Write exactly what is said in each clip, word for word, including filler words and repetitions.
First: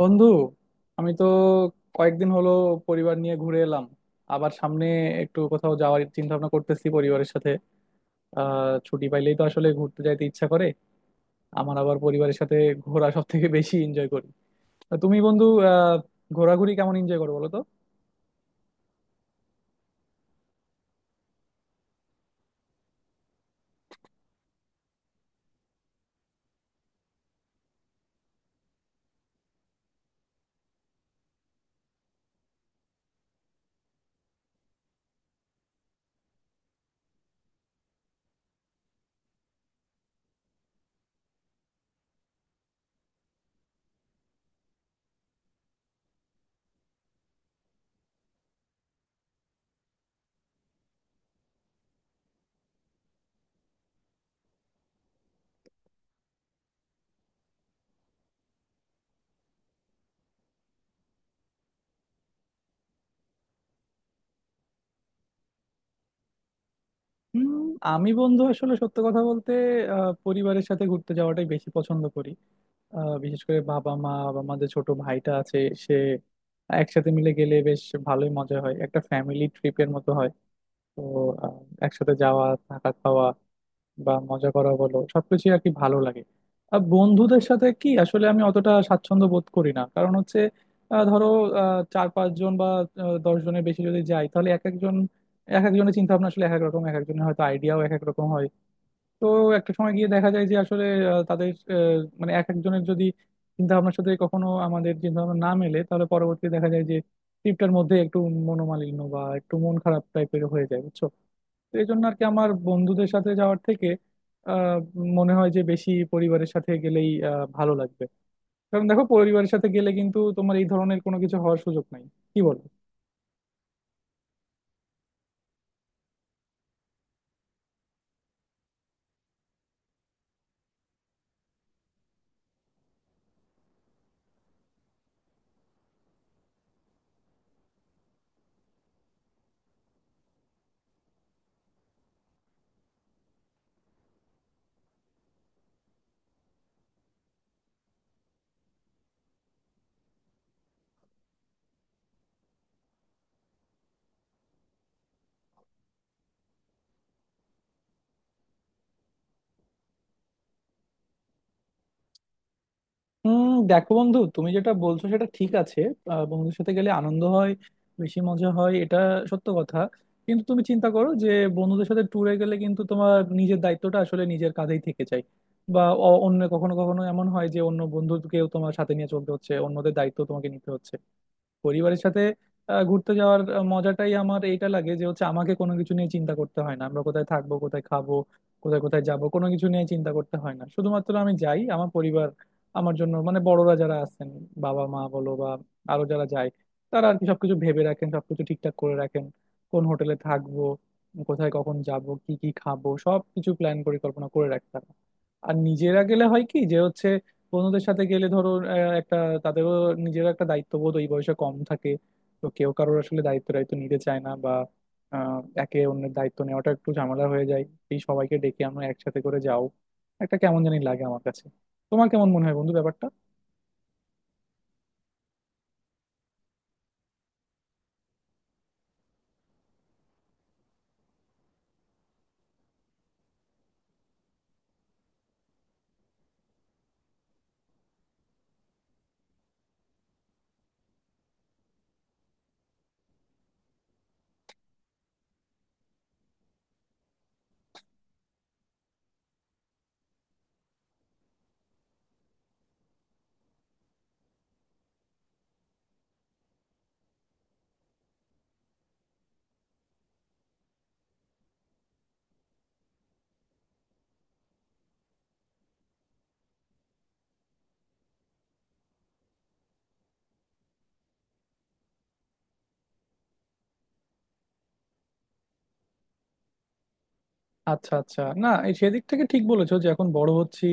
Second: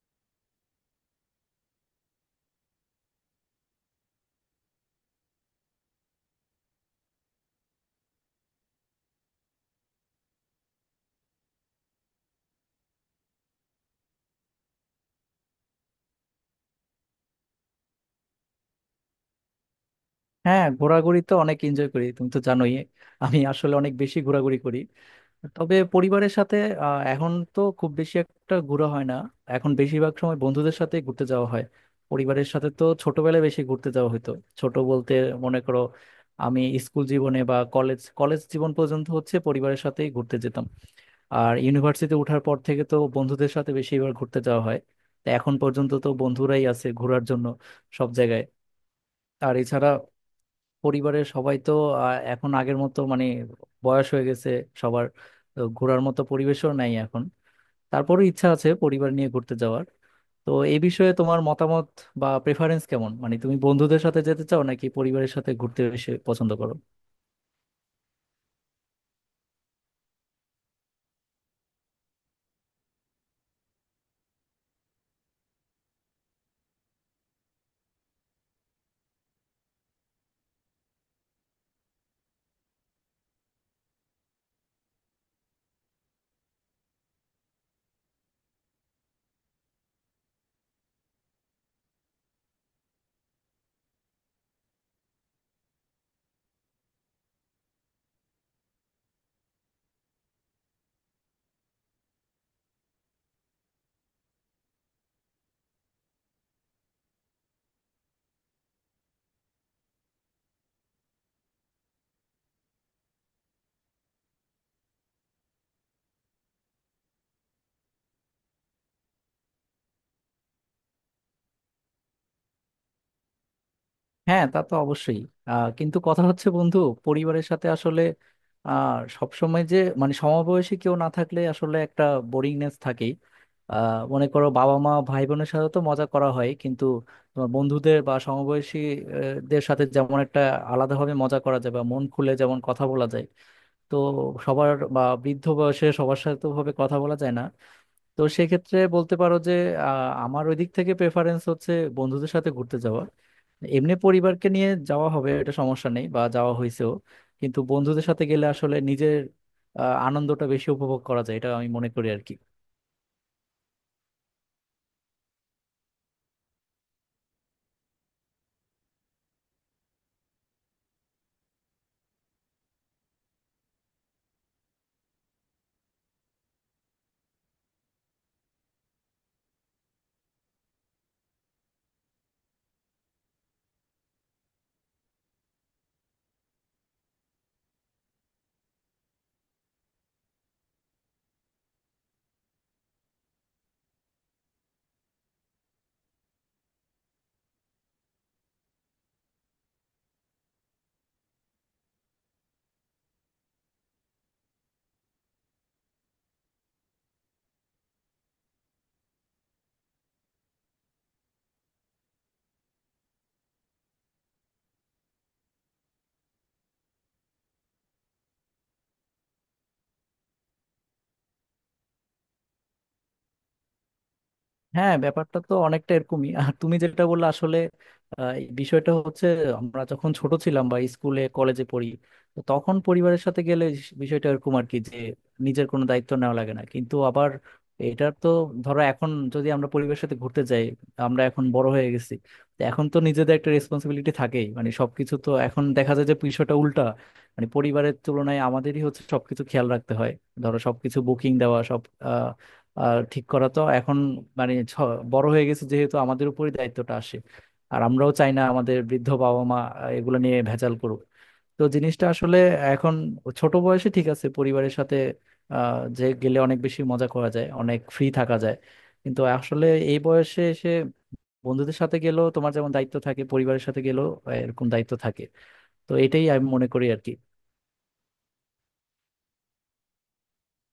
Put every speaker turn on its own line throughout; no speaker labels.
বন্ধু, আমি তো কয়েকদিন হলো পরিবার নিয়ে ঘুরে এলাম। আবার সামনে একটু কোথাও যাওয়ার চিন্তা ভাবনা করতেছি পরিবারের সাথে। আহ ছুটি পাইলেই তো আসলে ঘুরতে যাইতে ইচ্ছা করে। আমার আবার পরিবারের সাথে ঘোরা সব থেকে বেশি এনজয় করি। তা তুমি বন্ধু, আহ ঘোরাঘুরি কেমন এনজয় করো বলো তো?
হ্যাঁ, ঘোরাঘুরি তো অনেক এনজয় করি, তুমি তো জানোই। আমি আসলে অনেক বেশি ঘোরাঘুরি করি, তবে পরিবারের সাথে আহ, এখন তো খুব বেশি একটা ঘোরা হয় না। এখন বেশিরভাগ সময় বন্ধুদের সাথে ঘুরতে যাওয়া হয়। পরিবারের সাথে তো ছোটবেলায় বেশি ঘুরতে যাওয়া হতো। ছোট বলতে মনে করো, আমি স্কুল জীবনে বা কলেজ কলেজ জীবন পর্যন্ত হচ্ছে পরিবারের সাথেই ঘুরতে যেতাম। আর ইউনিভার্সিটিতে ওঠার পর থেকে তো বন্ধুদের সাথে বেশিবার ঘুরতে যাওয়া হয়। তো এখন পর্যন্ত তো বন্ধুরাই আছে ঘোরার জন্য সব জায়গায়। আর এছাড়া পরিবারের সবাই তো আহ, এখন আগের মতো, মানে বয়স হয়ে গেছে সবার, তো ঘোরার মতো পরিবেশও নাই এখন। তারপরও ইচ্ছা আছে পরিবার নিয়ে ঘুরতে যাওয়ার। তো এই বিষয়ে তোমার মতামত বা প্রেফারেন্স কেমন? মানে তুমি বন্ধুদের সাথে যেতে চাও নাকি পরিবারের সাথে ঘুরতে বেশি পছন্দ করো?
হুম। আমি বন্ধু আসলে সত্য কথা বলতে আহ পরিবারের সাথে ঘুরতে যাওয়াটাই বেশি পছন্দ করি। আহ বিশেষ করে বাবা মা বা আমাদের ছোট ভাইটা আছে, সে একসাথে মিলে গেলে বেশ ভালোই মজা হয়, একটা ফ্যামিলি ট্রিপের মতো হয়। তো আহ, একসাথে যাওয়া থাকা খাওয়া বা মজা করা বলো সবকিছু আর কি ভালো লাগে। আর বন্ধুদের সাথে কি আসলে আমি অতটা স্বাচ্ছন্দ্য বোধ করি না, কারণ হচ্ছে আহ, ধরো, আহ, চার পাঁচজন বা আহ, দশ জনের বেশি যদি যাই তাহলে এক একজন, এক একজনের চিন্তা ভাবনা আসলে এক এক রকম, এক একজনের হয়তো আইডিয়াও এক এক রকম হয়। তো একটা সময় গিয়ে দেখা যায় যে আসলে আহ, তাদের, আহ, মানে এক একজনের যদি চিন্তা ভাবনার সাথে কখনো আমাদের চিন্তা ভাবনা না মেলে তাহলে পরবর্তীতে দেখা যায় যে ট্রিপটার মধ্যে একটু মনোমালিন্য বা একটু মন খারাপ টাইপের হয়ে যায়, বুঝছো? তো এই জন্য আর কি আমার বন্ধুদের সাথে যাওয়ার থেকে আহ, মনে হয় যে বেশি পরিবারের সাথে গেলেই আহ, ভালো লাগবে। কারণ দেখো, পরিবারের সাথে গেলে কিন্তু তোমার এই ধরনের কোনো কিছু হওয়ার সুযোগ নাই। কি বলো?
হ্যাঁ, তা তো অবশ্যই। আহ, কিন্তু কথা হচ্ছে বন্ধু, পরিবারের সাথে আসলে আহ সবসময় যে মানে সমবয়সী কেউ না থাকলে আসলে একটা বোরিংনেস থাকেই। আহ মনে করো, বাবা মা ভাই বোনের সাথে তো মজা করা হয়, কিন্তু তোমার বন্ধুদের বা সমবয়সী আহ, দের সাথে যেমন একটা আলাদাভাবে মজা করা যায় বা মন খুলে যেমন কথা বলা যায়। তো সবার বা বৃদ্ধ বয়সে সবার সাথে তো ভাবে কথা বলা যায় না। তো সেক্ষেত্রে বলতে পারো যে আহ, আমার ওই দিক থেকে প্রেফারেন্স হচ্ছে বন্ধুদের সাথে ঘুরতে যাওয়া। এমনি পরিবারকে নিয়ে যাওয়া হবে, এটা সমস্যা নেই বা যাওয়া হয়েছেও, কিন্তু বন্ধুদের সাথে গেলে আসলে নিজের আহ, আনন্দটা বেশি উপভোগ করা যায়। এটা আমি মনে করি আর কি।
হুম। দেখো বন্ধু, তুমি যেটা বলছো সেটা ঠিক আছে। আহ, বন্ধুদের সাথে গেলে আনন্দ হয়, বেশি মজা হয়, এটা সত্য কথা। কিন্তু তুমি চিন্তা করো যে বন্ধুদের সাথে ট্যুরে গেলে কিন্তু তোমার নিজের দায়িত্বটা আসলে নিজের কাঁধেই থেকে যায়। বা অ- অন্য কখনো কখনো এমন হয় যে অন্য বন্ধুকেও তোমার সাথে নিয়ে চলতে হচ্ছে, অন্যদের দায়িত্ব তোমাকে নিতে হচ্ছে। পরিবারের সাথে আহ, ঘুরতে যাওয়ার আহ, মজাটাই আমার এইটা লাগে যে হচ্ছে আমাকে কোনো কিছু নিয়ে চিন্তা করতে হয় না, আমরা কোথায় থাকবো, কোথায় খাবো, কোথায় কোথায় যাব, কোনো কিছু নিয়ে চিন্তা করতে হয় না। শুধুমাত্র আমি যাই, আমার পরিবার আমার জন্য মানে বড়রা যারা আছেন, বাবা মা বলো বা আরো যারা যায় তারা আর কি সবকিছু ভেবে রাখেন, সবকিছু ঠিকঠাক করে রাখেন। কোন হোটেলে থাকবো, কোথায় কখন যাব, কি কি খাবো, সবকিছু প্ল্যান পরিকল্পনা করে রাখতে হয়। আর নিজেরা গেলে হয় কি যে হচ্ছে বন্ধুদের সাথে গেলে ধরো আহ, একটা তাদেরও, নিজেরও একটা দায়িত্ববোধ ওই বয়সে কম থাকে। তো কেউ কারোর আসলে দায়িত্ব দায়িত্ব নিতে চায় না, বা আহ, একে অন্যের দায়িত্ব নেওয়াটা একটু ঝামেলা হয়ে যায়। এই সবাইকে ডেকে আমরা একসাথে করে যাও, একটা কেমন জানি লাগে আমার কাছে। তোমার কেমন মনে হয় বন্ধু ব্যাপারটা?
হ্যাঁ, ব্যাপারটা তো অনেকটা এরকমই। আর তুমি যেটা বললে আসলে আহ, এই বিষয়টা হচ্ছে, আমরা যখন ছোট ছিলাম বা স্কুলে কলেজে পড়ি, তো তখন পরিবারের সাথে গেলে স- বিষয়টা এরকম আর কি যে নিজের কোনো দায়িত্ব নেওয়া লাগে না। কিন্তু আবার এটার তো, ধরো এখন যদি আমরা পরিবারের সাথে ঘুরতে যাই, আমরা এখন বড় হয়ে গেছি, তো এখন তো নিজেদের একটা রেসপন্সিবিলিটি থাকেই। মানে সবকিছু তো এখন দেখা যায় যে বিষয়টা উল্টা, মানে পরিবারের তুলনায় আমাদেরই হচ্ছে সবকিছু খেয়াল রাখতে হয়। ধরো সবকিছু বুকিং দেওয়া, সব আহ, ঠিক করা তো এখন, মানে ছ- বড় হয়ে গেছে যেহেতু, আমাদের উপরই দায়িত্বটা আসে। আর আমরাও চাই না আমাদের বৃদ্ধ বাবা মা আহ, এগুলো নিয়ে ভেজাল করুক। তো জিনিসটা আসলে এখন, ছোট বয়সে ঠিক আছে, পরিবারের সাথে আহ, যে গেলে অনেক বেশি মজা করা যায়, অনেক ফ্রি থাকা যায়। কিন্তু আসলে এই বয়সে এসে বন্ধুদের সাথে গেলেও তোমার যেমন দায়িত্ব থাকে, পরিবারের সাথে গেলেও আহ, এরকম দায়িত্ব থাকে। তো এটাই আমি মনে করি আর কি।
আচ্ছা, আচ্ছা, না এই সেদিক থেকে ঠিক বলেছো যে এখন বড় হচ্ছি।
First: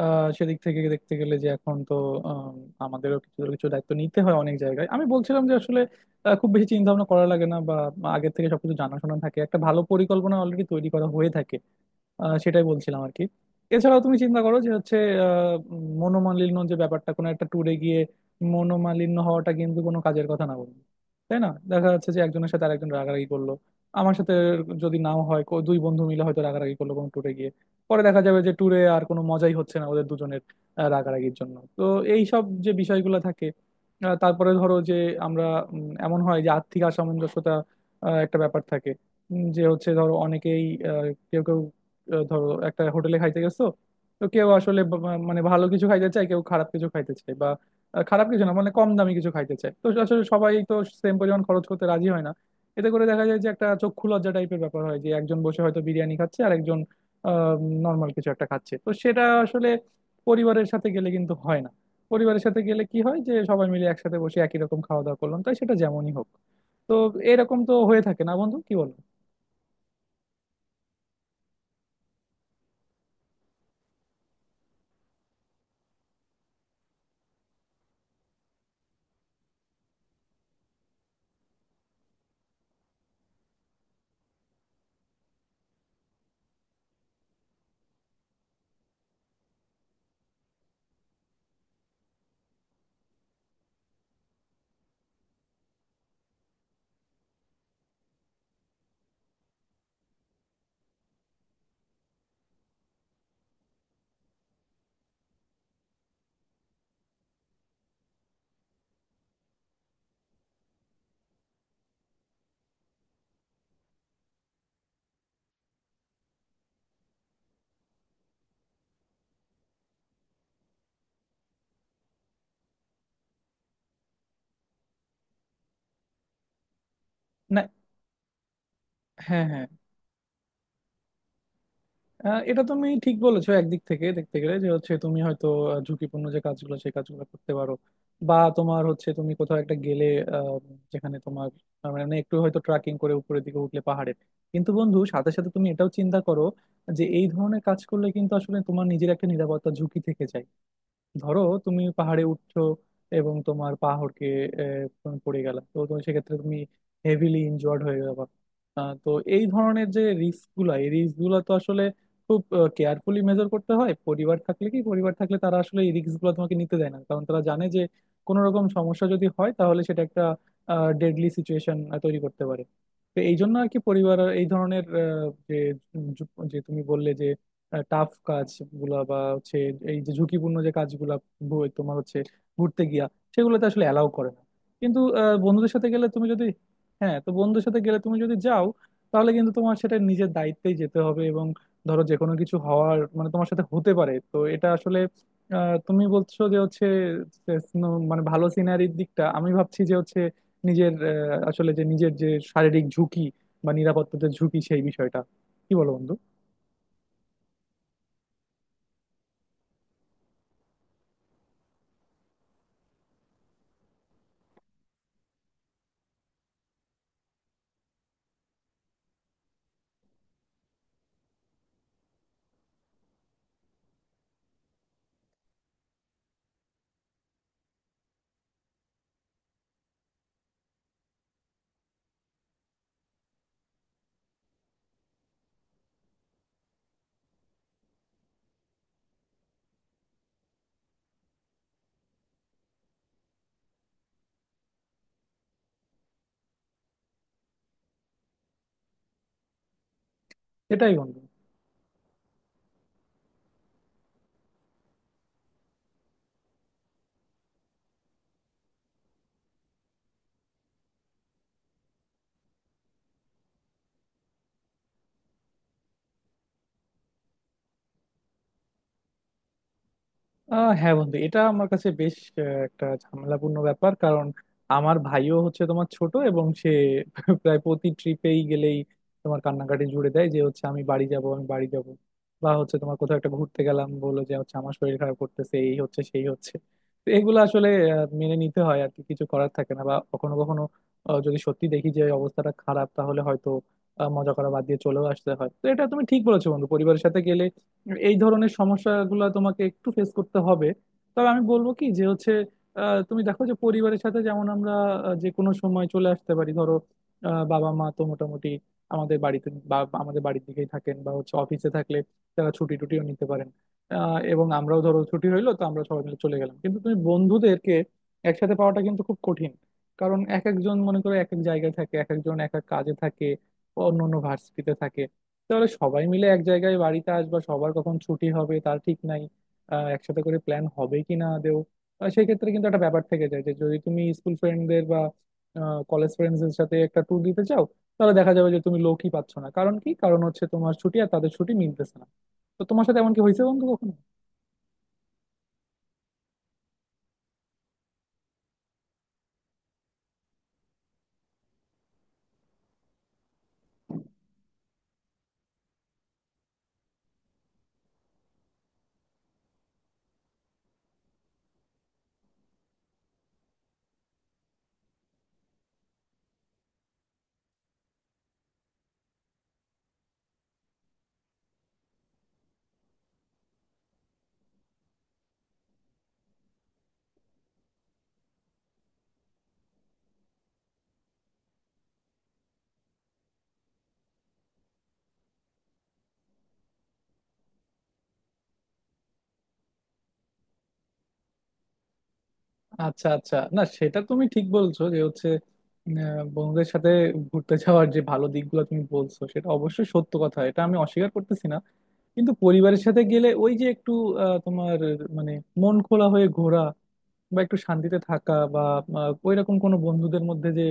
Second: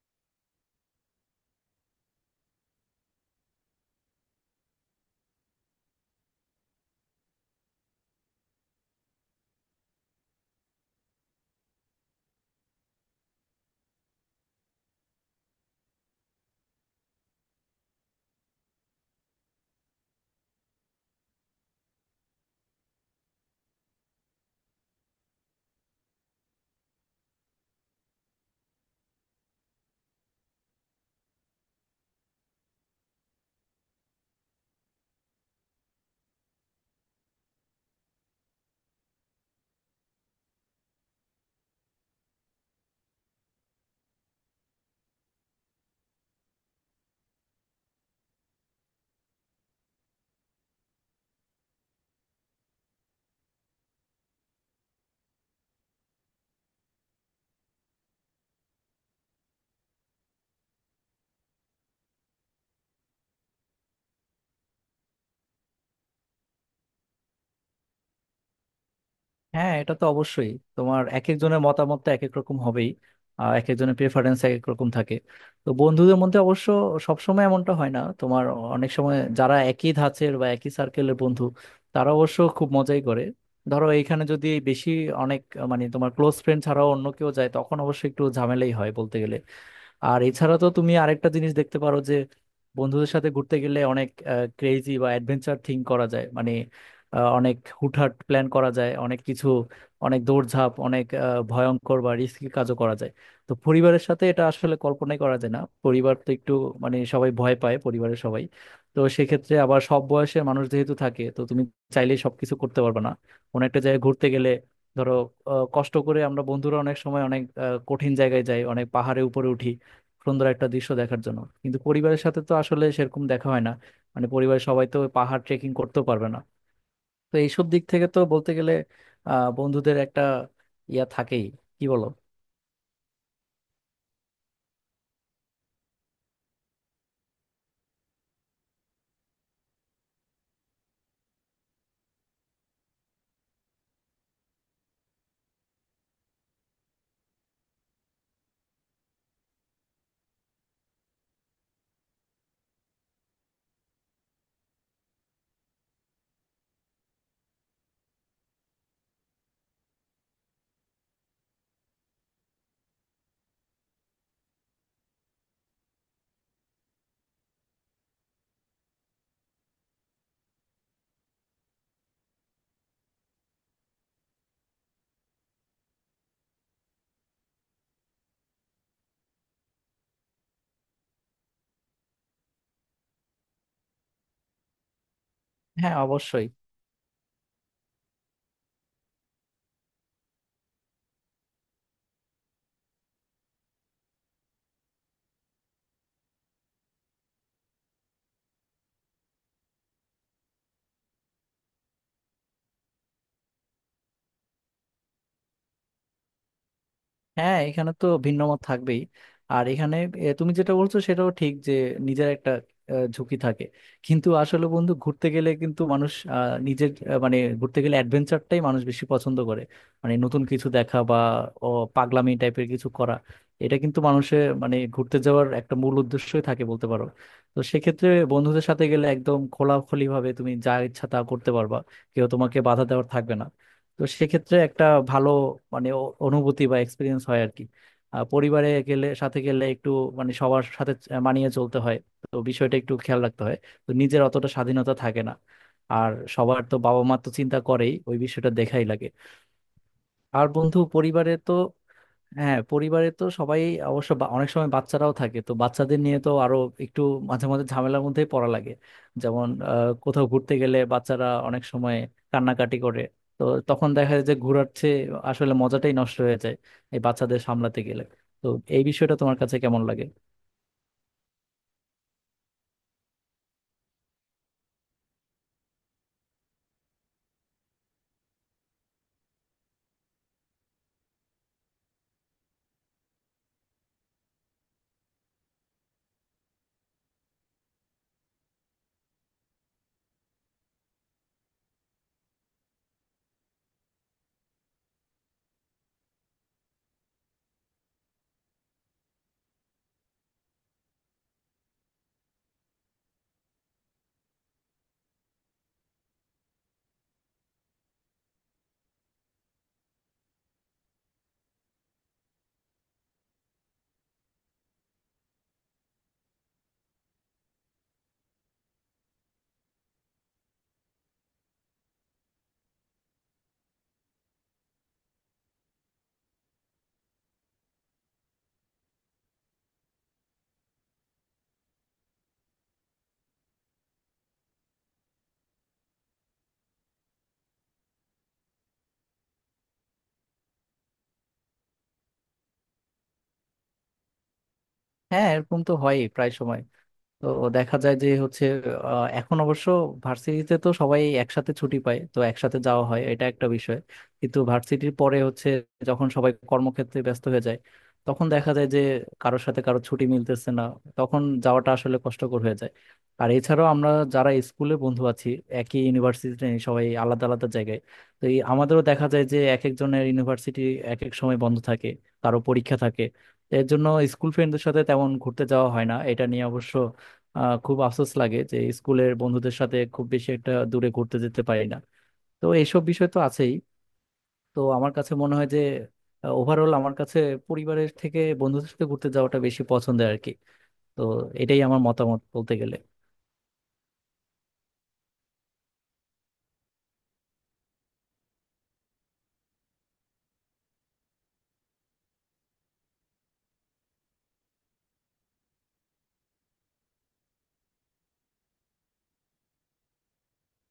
আহ, সেদিক থেকে দেখতে গেলে যে এখন তো আম, আমাদেরও কিছু না কিছু দায়িত্ব নিতে হয় অনেক জায়গায়। আমি বলছিলাম যে আসলে আহ, খুব বেশি চিন্তা ভাবনা করা লাগে না, বা আগে থেকে সবকিছু জানাশোনা থাকে, একটা ভালো পরিকল্পনা অলরেডি তৈরি করা হয়ে থাকে। আহ, সেটাই বলছিলাম আর কি। এছাড়াও তুমি চিন্তা করো যে হচ্ছে আহ, উম, মনোমালিন্য যে ব্যাপারটা, কোনো একটা ট্যুরে গিয়ে মনোমালিন্য হওয়াটা কিন্তু কোনো কাজের কথা না বলবো, তাই না? দেখা যাচ্ছে যে একজনের সাথে আরেকজন রাগারাগি করলো। আমার সাথে যদি নাও হয়, কো- দুই বন্ধু মিলে হয়তো রাগারাগি করলো কোনো ট্যুরে গিয়ে, পরে দেখা যাবে যে ট্যুরে আর কোনো মজাই হচ্ছে না ওদের দুজনের আহ, রাগারাগির জন্য। তো এই সব যে বিষয়গুলো থাকে। আহ, তারপরে ধরো যে আমরা, উম, এমন হয় যে আর্থিক অসামঞ্জস্যতা আহ, একটা ব্যাপার থাকে। উম, যে হচ্ছে ধরো অনেকেই, আহ, কেউ কেউ, আহ, ধরো একটা হোটেলে খাইতে গেছো, তো কেউ আসলে বা- বা- মানে ভালো কিছু খাইতে চায়, কেউ খারাপ কিছু খাইতে চায়, বা আহ, খারাপ কিছু না মানে কম দামি কিছু খাইতে চায়। তো আসলে সবাই তো সেম পরিমাণ খরচ করতে রাজি হয় না। এতে করে দেখা যায় যে একটা চক্ষু লজ্জা টাইপের ব্যাপার হয় যে একজন বসে হয়তো বিরিয়ানি খাচ্ছে আর একজন নর্মাল কিছু একটা খাচ্ছে, তো সেটা আসলে পরিবারের সাথে গেলে কিন্তু হয় না। পরিবারের সাথে গেলে কি হয় যে সবাই মিলে একসাথে বসে একই রকম খাওয়া দাওয়া করলাম, তাই সেটা যেমনই হোক। তো এরকম তো হয়ে থাকে না বন্ধু, কি বলো?
হ্যাঁ, এটা তো অবশ্যই। তোমার এক একজনের মতামত তো এক এক রকম হবেই, আর এক একজনের প্রেফারেন্স এক এক রকম থাকে। তো বন্ধুদের মধ্যে অবশ্য সবসময় এমনটা হয় না তোমার। অনেক সময় যারা একই ধাঁচের বা একই সার্কেলের বন্ধু, তারা অবশ্য খুব মজাই করে। ধরো এইখানে যদি বেশি, অনেক, মানে তোমার ক্লোজ ফ্রেন্ড ছাড়াও অন্য কেউ যায়, তখন অবশ্য একটু ঝামেলাই হয় বলতে গেলে। আর এছাড়া তো তুমি আরেকটা জিনিস দেখতে পারো যে বন্ধুদের সাথে ঘুরতে গেলে অনেক ক্রেজি বা অ্যাডভেঞ্চার থিঙ্ক করা যায়। মানে আহ, অনেক হুটহাট প্ল্যান করা যায়, অনেক কিছু, অনেক দৌড়ঝাঁপ, অনেক আহ, ভয়ঙ্কর বা রিস্কি কাজও করা যায়। তো পরিবারের সাথে এটা আসলে কল্পনাই করা যায় না। পরিবার তো একটু, মানে সবাই ভয় পায় পরিবারের সবাই। তো সেক্ষেত্রে আবার সব বয়সের মানুষ যেহেতু থাকে, তো তুমি চাইলেই সবকিছু করতে পারবে না কোনো একটা জায়গায় ঘুরতে গেলে। ধরো আহ, কষ্ট করে আমরা বন্ধুরা অনেক সময় অনেক আহ, কঠিন জায়গায় যাই, অনেক পাহাড়ে উপরে উঠি সুন্দর একটা দৃশ্য দেখার জন্য, কিন্তু পরিবারের সাথে তো আসলে সেরকম দেখা হয় না। মানে পরিবারের সবাই তো ওই পাহাড় ট্রেকিং করতেও পারবে না। তো
না,
এইসব দিক থেকে তো বলতে গেলে
হ্যাঁ,
আহ
হ্যাঁ।
বন্ধুদের একটা ইয়া থাকেই। কি বলো?
আহ, এটা তুমি ঠিক বলেছো, একদিক থেকে দেখতে গেলে যে হচ্ছে তুমি হয়তো আহ, ঝুঁকিপূর্ণ যে কাজগুলো সেই কাজগুলো করতে পারো, বা তোমার হচ্ছে তুমি কোথাও একটা গেলে আহ, যেখানে তোমার আহ, মানে একটু হয়তো ট্রাকিং করে উপরের দিকে উঠলে পাহাড়ে। কিন্তু বন্ধু সাথে সাথে তুমি এটাও চিন্তা করো যে এই ধরনের কাজ করলে কিন্তু আসলে তোমার নিজের একটা নিরাপত্তা ঝুঁকি থেকে যায়। ধরো তুমি পাহাড়ে উঠছো এবং তোমার পা হড়কে আহ, তুমি পড়ে গেলা, তো তুমি সেক্ষেত্রে তুমি হেভিলি ইনজয়ার্ড হয়ে যাবা। আহ, তো এই ধরনের যে রিস্ক গুলা, এই রিস্ক গুলা তো আসলে খুব কেয়ারফুলি মেজার করতে হয়। পরিবার থাকলে কি, পরিবার থাকলে তারা আসলে এই রিস্ক গুলো তোমাকে নিতে দেয় না, কারণ তারা জানে যে কোনো রকম সমস্যা যদি হয় তাহলে সেটা একটা ডেডলি সিচুয়েশন তৈরি করতে পারে। তো এই জন্য আর কি পরিবার এই ধরনের আহ, যে যে তুমি বললে যে টাফ কাজগুলা বা হচ্ছে এই যে ঝুঁকিপূর্ণ যে কাজগুলা, ভু- তোমার হচ্ছে ঘুরতে গিয়া সেগুলোতে আসলে অ্যালাউ করে না। কিন্তু আহ, বন্ধুদের সাথে
হ্যাঁ,
গেলে তুমি যদি,
অবশ্যই।
হ্যাঁ, তো বন্ধুদের সাথে গেলে তুমি যদি যাও তাহলে কিন্তু তোমার সেটা নিজের দায়িত্বেই যেতে হবে, এবং ধরো যে কোনো কিছু হওয়ার মানে তোমার সাথে হতে পারে, তো এটা আসলে আহ, তুমি বলছো যে হচ্ছে যে snow- মানে ভালো সিনারির দিকটা আমি ভাবছি, যে হচ্ছে নিজের আহ, আসলে যে নিজের যে শারীরিক ঝুঁকি বা নিরাপত্তার যে ঝুঁকি সেই বিষয়টা। কি বলো বন্ধু?
হ্যাঁ, এখানে তো ভিন্ন মত থাকবেই। আর এখানে এ, তুমি যেটা বলছো সেটাও ঠিক যে নিজের একটা আহ, ঝুঁকি থাকে। কিন্তু আসলে বন্ধু, ঘুরতে গেলে কিন্তু মানুষ আহ, নিজের আহ, মানে ঘুরতে গেলে অ্যাডভেঞ্চারটাই মানুষ বেশি পছন্দ করে। মানে নতুন কিছু দেখা বা ও, পাগলামি টাইপের কিছু করা, এটা কিন্তু মানুষের মানে ঘুরতে যাওয়ার একটা মূল উদ্দেশ্যই থাকে বলতে পারো। তো সেক্ষেত্রে বন্ধুদের সাথে গেলে একদম খোলাখুলি ভাবে তুমি যা ইচ্ছা তা করতে পারবা, কেউ তোমাকে বাধা দেওয়ার থাকবে না। তো সেক্ষেত্রে একটা ভালো, মানে অ- অনুভূতি বা এক্সপিরিয়েন্স হয় আর কি। আহ, পরিবারে গেলে, সাথে গেলে একটু, মানে সবার সাথে আহ, মানিয়ে চলতে হয়, তো বিষয়টা একটু খেয়াল রাখতে হয়, তো নিজের অতটা স্বাধীনতা থাকে না। আর সবার তো বাবা মা তো চিন্তা করেই, ওই বিষয়টা দেখাই লাগে। আর বন্ধু
এটাই বন্ধু।
পরিবারে তো হ্যাঁ, পরিবারে তো সবাই অবশ্য বা- অনেক সময় বাচ্চারাও থাকে, তো বাচ্চাদের নিয়ে তো আরো একটু মাঝে মাঝে ঝামেলার মধ্যেই পড়া লাগে। যেমন আহ, কোথাও ঘুরতে গেলে বাচ্চারা অনেক সময় কান্নাকাটি করে। তো তখন দেখা যায় যে ঘোরার চেয়ে আসলে মজাটাই নষ্ট হয়ে যায় এই বাচ্চাদের সামলাতে গেলে। তো এই বিষয়টা তোমার কাছে কেমন লাগে?
আহ হ্যাঁ বন্ধু, এটা আমার কাছে বেশ আহ, একটা ঝামেলাপূর্ণ ব্যাপার। কারণ আমার ভাইও হচ্ছে তোমার ছোট, এবং সে প্রায় প্রতি ট্রিপেই গেলেই তোমার কান্নাকাটি জুড়ে দেয় যে হচ্ছে আমি বাড়ি যাব, আমি বাড়ি যাব, বা হচ্ছে তোমার কোথাও একটা ঘুরতে গেলাম বলে যে হচ্ছে আমার শরীর খারাপ করতেছে, এই হচ্ছে সেই হচ্ছে। তো এগুলো আসলে আহ, মেনে নিতে হয় আর কি, কিছু করার থাকে না। বা কখনো কখনো আহ, যদি সত্যি দেখি যে অবস্থাটা খারাপ তাহলে হয়তো আহ, মজা করা বাদ দিয়ে চলেও আসতে হয়। তো এটা তুমি ঠিক বলেছো বন্ধু, পরিবারের সাথে গেলে এই ধরনের সমস্যাগুলো তোমাকে একটু ফেস করতে হবে। তবে আমি বলবো কি যে হচ্ছে আহ, তুমি দেখো যে পরিবারের সাথে যেমন আমরা আহ, যে কোনো সময় চলে আসতে পারি। ধরো আহ, বাবা মা তো মোটামুটি আমাদের বাড়িতে বা আমাদের বাড়ির দিকেই থাকেন, বা হচ্ছে অফিসে থাকলে তারা ছুটি টুটিও নিতে পারেন। আহ, এবং আমরাও ধরো ছুটি হইলো তো আমরা সবাই মিলে চলে গেলাম। কিন্তু তুমি বন্ধুদেরকে একসাথে পাওয়াটা কিন্তু খুব কঠিন, কারণ এক একজন মনে করো এক এক জায়গায় থাকে, এক একজন এক এক কাজে থাকে, অন্য অন্য ভার্সিটিতে থাকে। তাহলে সবাই মিলে এক জায়গায় বাড়িতে আসবা, সবার কখন ছুটি হবে তার ঠিক নাই। আহ, একসাথে করে প্ল্যান হবে কি না আদেও। আহ, সেই ক্ষেত্রে কিন্তু একটা ব্যাপার থেকে যায় যে যদি তুমি স্কুল ফ্রেন্ডদের বা কলেজ ফ্রেন্ডসদের সাথে একটা ট্যুর দিতে চাও তাহলে দেখা যাবে যে তুমি লোকই পাচ্ছ না। কারণ কি? কারণ হচ্ছে তোমার ছুটি আর তাদের ছুটি মিলতেছে না। তো তোমার সাথে এমন কি হয়েছে বন্ধু কখনো?
হ্যাঁ, এরকম তো হয় প্রায় সময়। তো দেখা যায় যে হচ্ছে আহ, এখন অবশ্য ভার্সিটিতে তো সবাই একসাথে ছুটি পায়, তো একসাথে যাওয়া হয়, এটা একটা বিষয়। কিন্তু ভার্সিটির পরে হচ্ছে, যখন সবাই কর্মক্ষেত্রে ব্যস্ত হয়ে যায়, তখন দেখা যায় যে কারোর সাথে কারো ছুটি মিলতেছে না, তখন যাওয়াটা আসলে কষ্টকর হয়ে যায়। আর এছাড়াও আমরা যারা স্কুলে বন্ধু আছি একই ইউনিভার্সিটিতে, সবাই আলাদা আলাদা জায়গায়, তো এই আমাদেরও দেখা যায় যে এক একজনের ইউনিভার্সিটি এক এক সময় বন্ধ থাকে, কারো পরীক্ষা থাকে। এর জন্য স্কুল ফ্রেন্ডদের সাথে তেমন ঘুরতে যাওয়া হয় না। এটা নিয়ে অবশ্য আহ খুব আফসোস লাগে যে স্কুলের বন্ধুদের সাথে খুব বেশি একটা দূরে ঘুরতে যেতে পারি না। তো এইসব বিষয় তো আছেই। তো আমার কাছে মনে হয় যে ওভারঅল আমার কাছে পরিবারের থেকে বন্ধুদের সাথে ঘুরতে যাওয়াটা বেশি পছন্দের আর কি। তো এটাই আমার মতামত বলতে গেলে।
আচ্ছা, আচ্ছা, না সেটা তুমি ঠিক বলছো যে হচ্ছে আহ, বন্ধুদের সাথে ঘুরতে যাওয়ার যে ভালো দিকগুলো তুমি বলছো সেটা অবশ্যই সত্য কথা, এটা আমি অস্বীকার করতেছি না। কিন্তু পরিবারের সাথে গেলে ওই যে একটু আহ, তোমার মানে মন খোলা হয়ে ঘোরা বা একটু শান্তিতে থাকা, বা আহ, ওইরকম কোনো বন্ধুদের মধ্যে যে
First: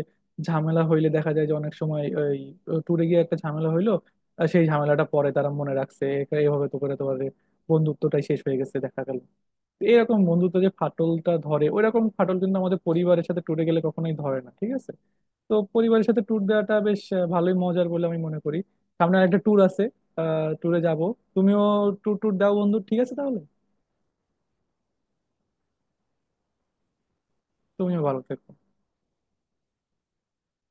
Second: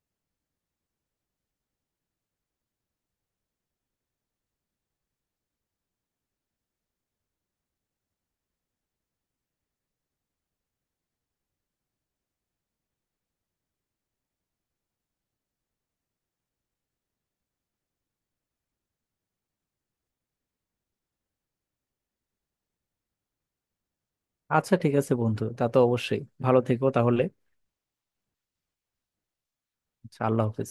ঝামেলা হইলে দেখা যায় যে অনেক সময় ওই ট্যুরে গিয়ে একটা ঝামেলা হইলো আর সেই ঝামেলাটা পরে তারা মনে রাখছে, এটা এভাবে তো করে তোমার বন্ধুত্বটাই শেষ হয়ে গেছে দেখা গেল। এরকম বন্ধুত্ব যে ফাটলটা ধরে ওইরকম ফাটল কিন্তু আমাদের পরিবারের সাথে ট্যুরে গেলে কখনোই ধরে না, ঠিক আছে। তো পরিবারের সাথে ট্যুর দেওয়াটা বেশ আহ, ভালোই মজার বলে আমি মনে করি। সামনে একটা ট্যুর আছে, আহ ট্যুরে যাব। তুমিও ট্যুর ট্যুর দাও বন্ধু, ঠিক আছে তাহলে?
আচ্ছা, ঠিক আছে বন্ধু, তা তো অবশ্যই। ভালো থেকো তাহলে।
তুমিও ভালো থেকো।
আচ্ছা, আল্লাহ হাফেজ।